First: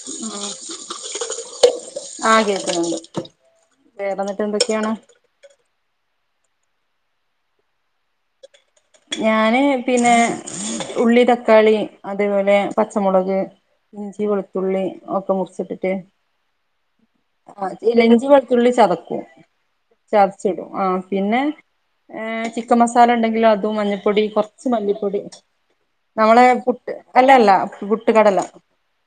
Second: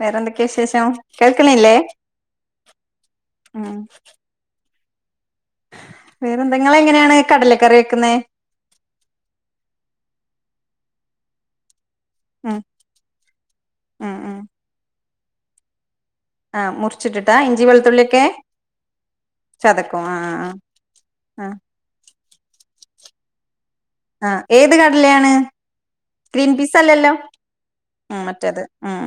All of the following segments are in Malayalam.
വേറെന്തൊക്കെ വിശേഷം കേൾക്കണില്ലേ? ആഹ് കേക്ക്ണ്ട് ഉം വേറെന്നിട്ട് എന്തൊക്കെയാണ് വേറെന്താ ങ്ങള് എങ്ങനെയാണ് കടല കറി വെക്കുന്നെ? ഞാന് പിന്നെ ഉള്ളി തക്കാളി അതേപോലെ ഉം പച്ചമുളക് ഉം ഇഞ്ചി ഉം വെളുത്തുള്ളി ഒക്കെ മുറിച്ചിട്ടിട്ട്, ആ മുറിച്ചിട്ടിട്ടാ ഇഞ്ചി ആഹ് ഇല്ല വെളുത്തുള്ളിയൊക്കെ ഇഞ്ചി വെളുത്തുള്ളി ചതക്കും ചതക്കും ആ ചതച്ചിടും ആഹ് പിന്നെ ആ ഏഹ് ചിക്കൻ മസാലണ്ടെങ്കില് അതും മഞ്ഞ പൊടി ആ കൊർച്ച് ഏത് മല്ലിപ്പൊടി കടലയാണ് നാളെ ഗ്രീൻ പീസ് പുട്ട് അല്ലല്ലോ അല്ല ല്ല ഉം പുട്ട്കടല്ല മറ്റേത് ഉം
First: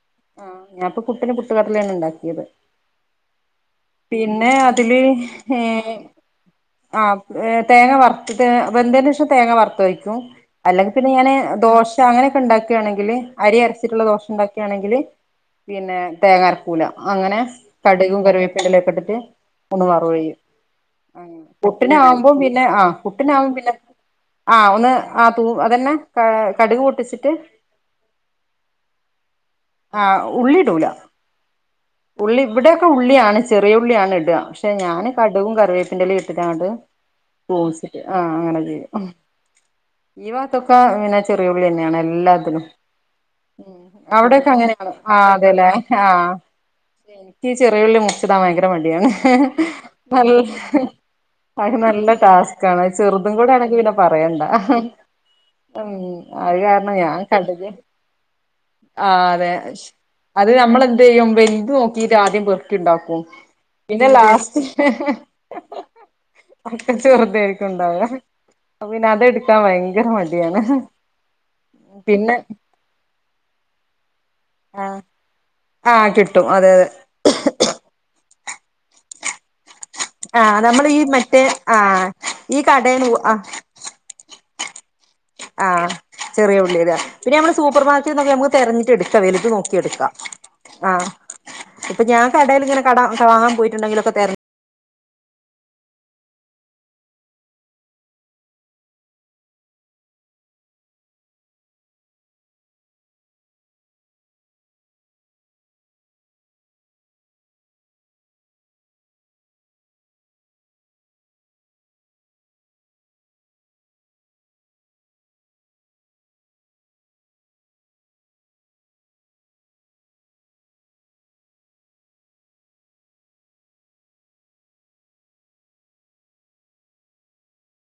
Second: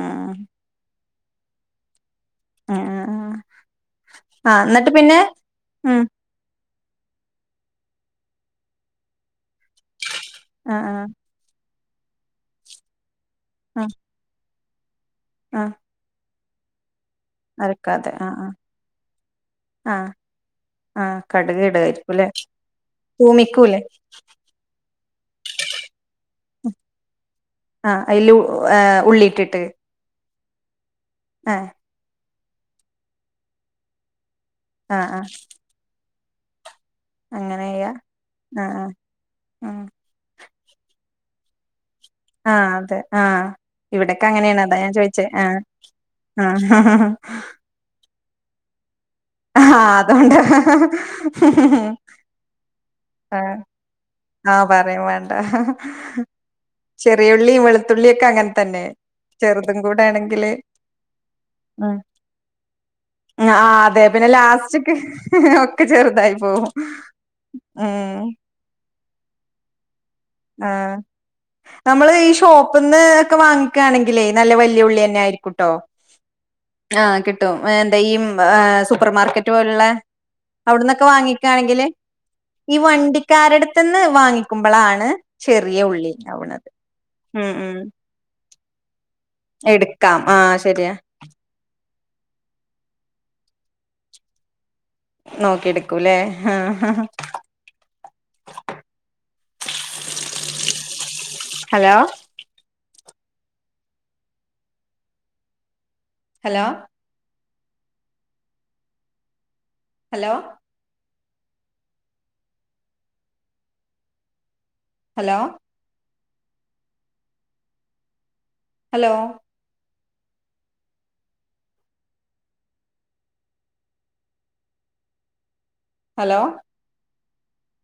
ആഹ് ഞാന്പ്പോ പുട്ടിന് പുട്ടുകടലേണ് ണ്ടാക്കിയത് ഉം ഉം ഉം ആ പിന്നെ എന്നിട്ട് അതില് പിന്നെ ഏഹ് ഉം ആഹ് ഏഹ് തേങ്ങ വറ്ത്തത് വെന്തേന്റെഷം തേങ്ങ വറ്ത്തൊയ്ക്കും ആ അല്ലെങ്കി ആ പിന്നെ ഞാന് ദോശ അങ്ങനെക്കെണ്ടാക്കാണെങ്കില് അരി ആ അരച്ച്ട്ട്ള്ള ദോശ ണ്ടാക്കാണെങ്കില് ആ പിന്നെ തേങ്ങർക്കൂല അങ്ങനെ അരക്കാതെ കട്കും ആ ആ കറിവേപ്പിന്റെലെക്കെട്ട്ട്ട് ഒന്ന് ആ വറവെയ്യും ആ ആഹ് കടുക് ഇടുവായിരിക്കുംല്ലേ പുട്ടിനാവുമ്പോ പിന്നെ ആഹ് പുട്ടിനാവുമ്പം പിന്നെ [inaudible] ആഹ് ഒന്ന് ആഹ് തൂ അതെന്നെ കട്ക് പൊട്ടിച്ചിട്ട്. ആഹ് അയ്‌ല് ഏഹ് ഉള്ളിട്ട്ട്ട്. ആഹ് ഉള്ളിടൂല. ആഹ് ഉള്ളി ഇബടെക്കെ ഉള്ളിയാണ് ചെറിയുള്ളിയാണ് ടാ പക്ഷെ ആ ഞാന് ആ കട്കും കറിവേപ്പിന്റെലിട്ട്ട്ടങ്ങട്ട് [unintelligible] അങ്ങനെ ചെയ്യാ ആഹ് അങ്ങനെ ആ ആ ചെയ്യും ഉം ഈ ഭാത്തൊക്കെ അങ്ങനെ ചെ ചെറിയുള്ള്യന്നെണ് എല്ലാ തിലും ആഹ് അതെ ആഹ് ഉം ഇവിടൊക്കെ അവടെ അങ്ങനെയാണ് ആണ് അതാ ഞാൻ ചോയിച്ചേ ആഹ് അതെല്ലേ ആഹ് ആഹ് ഇൻക്ക് ചെറിയുള്ളി മുർച്ച്ടാൻ ഭയങ്കര മടിയാണ്. ഹ. ആഹ് നല്ല അതുകൊണ്ട് അത് നല്ല ടാസ്ക്കാണ് ചെറ്തും ആഹ് കൂടാണെങ്കി പിന്നെ പറയണ്ട. ആഹ് പറയും വേണ്ട ഉം അത് കാരണം ഞാൻ ചെറിയുള്ളിയും കട്കും വെളുത്തുള്ളിയൊക്കെ അങ്ങനെ തന്നെ ആ വേ ചെറുതും ഷ് കൂടെ അത് ആണെങ്കില് നമ്മളെന്തെയ്യും വെൽത് ഉം നോക്കീട്ടാദ്യം പെറ്ക്കി ണ്ടാക്കും ആഹ് അതെ പിന്നെത് പിന്നെ ലാസ്റ്റ്ക്ക് ഒക്കെ ചെറ്തായി പോവും. ഉം അപ്പോ പിന്നെ അതെട്ക്കാൻ ഭയങ്കര മ ആഹ് നമ്മള് ഈ ഷോ പ്പ്ന്ന് ഒക്കെ വാങ്ങിക്കാണെങ്കിലെ നല്ല വെല്ല്യുള്ള്യെന്നായിരിക്കുട്ടോ. ആഹ് കിട്ടും അതെ ആഹ് കിട്ടും എന്താ ഈ എഹ് സൂപ്പർ മാർക്കറ്റ് പോല്ള്ള. ആ നമ്മൾ ഈ അവ്ട്ന്നൊക്കെ മറ്റേ ആ വാങ്ങിക്കാണെങ്കില് ഈ കടേന്ന് ആ വണ്ടിക്കാരട് ത്ത്ന്ന് വാങ്ങിക്കുമ്പളാണ്. ചെറിയ ആഹ് ഉള്ളി ഉണ്ടാവണത് ചെറിയുള്ളിലെ പിന്നെ ഉം അമ്മള് ഉം സൂപ്പർക്കറ്റ് ന്നൊക്കെ നമക്ക് തെരഞ്ഞിട്ടട് ക്ക വെല്ത് നോക്കിയെട്ക്കാ എടുക്കാം ആഹ് ശരിയാ ആഹ് ഇപ്പൊ ഞാൻ കടേല്ങ്ങനെ കട വാങ്ങാൻ പോയിട്ട്ണ്ടെങ്കിലൊക്കെ തെര നോക്കിട്ക്കൂല്ലേ hello. Hello. Hello. Hello. Hello. Hello.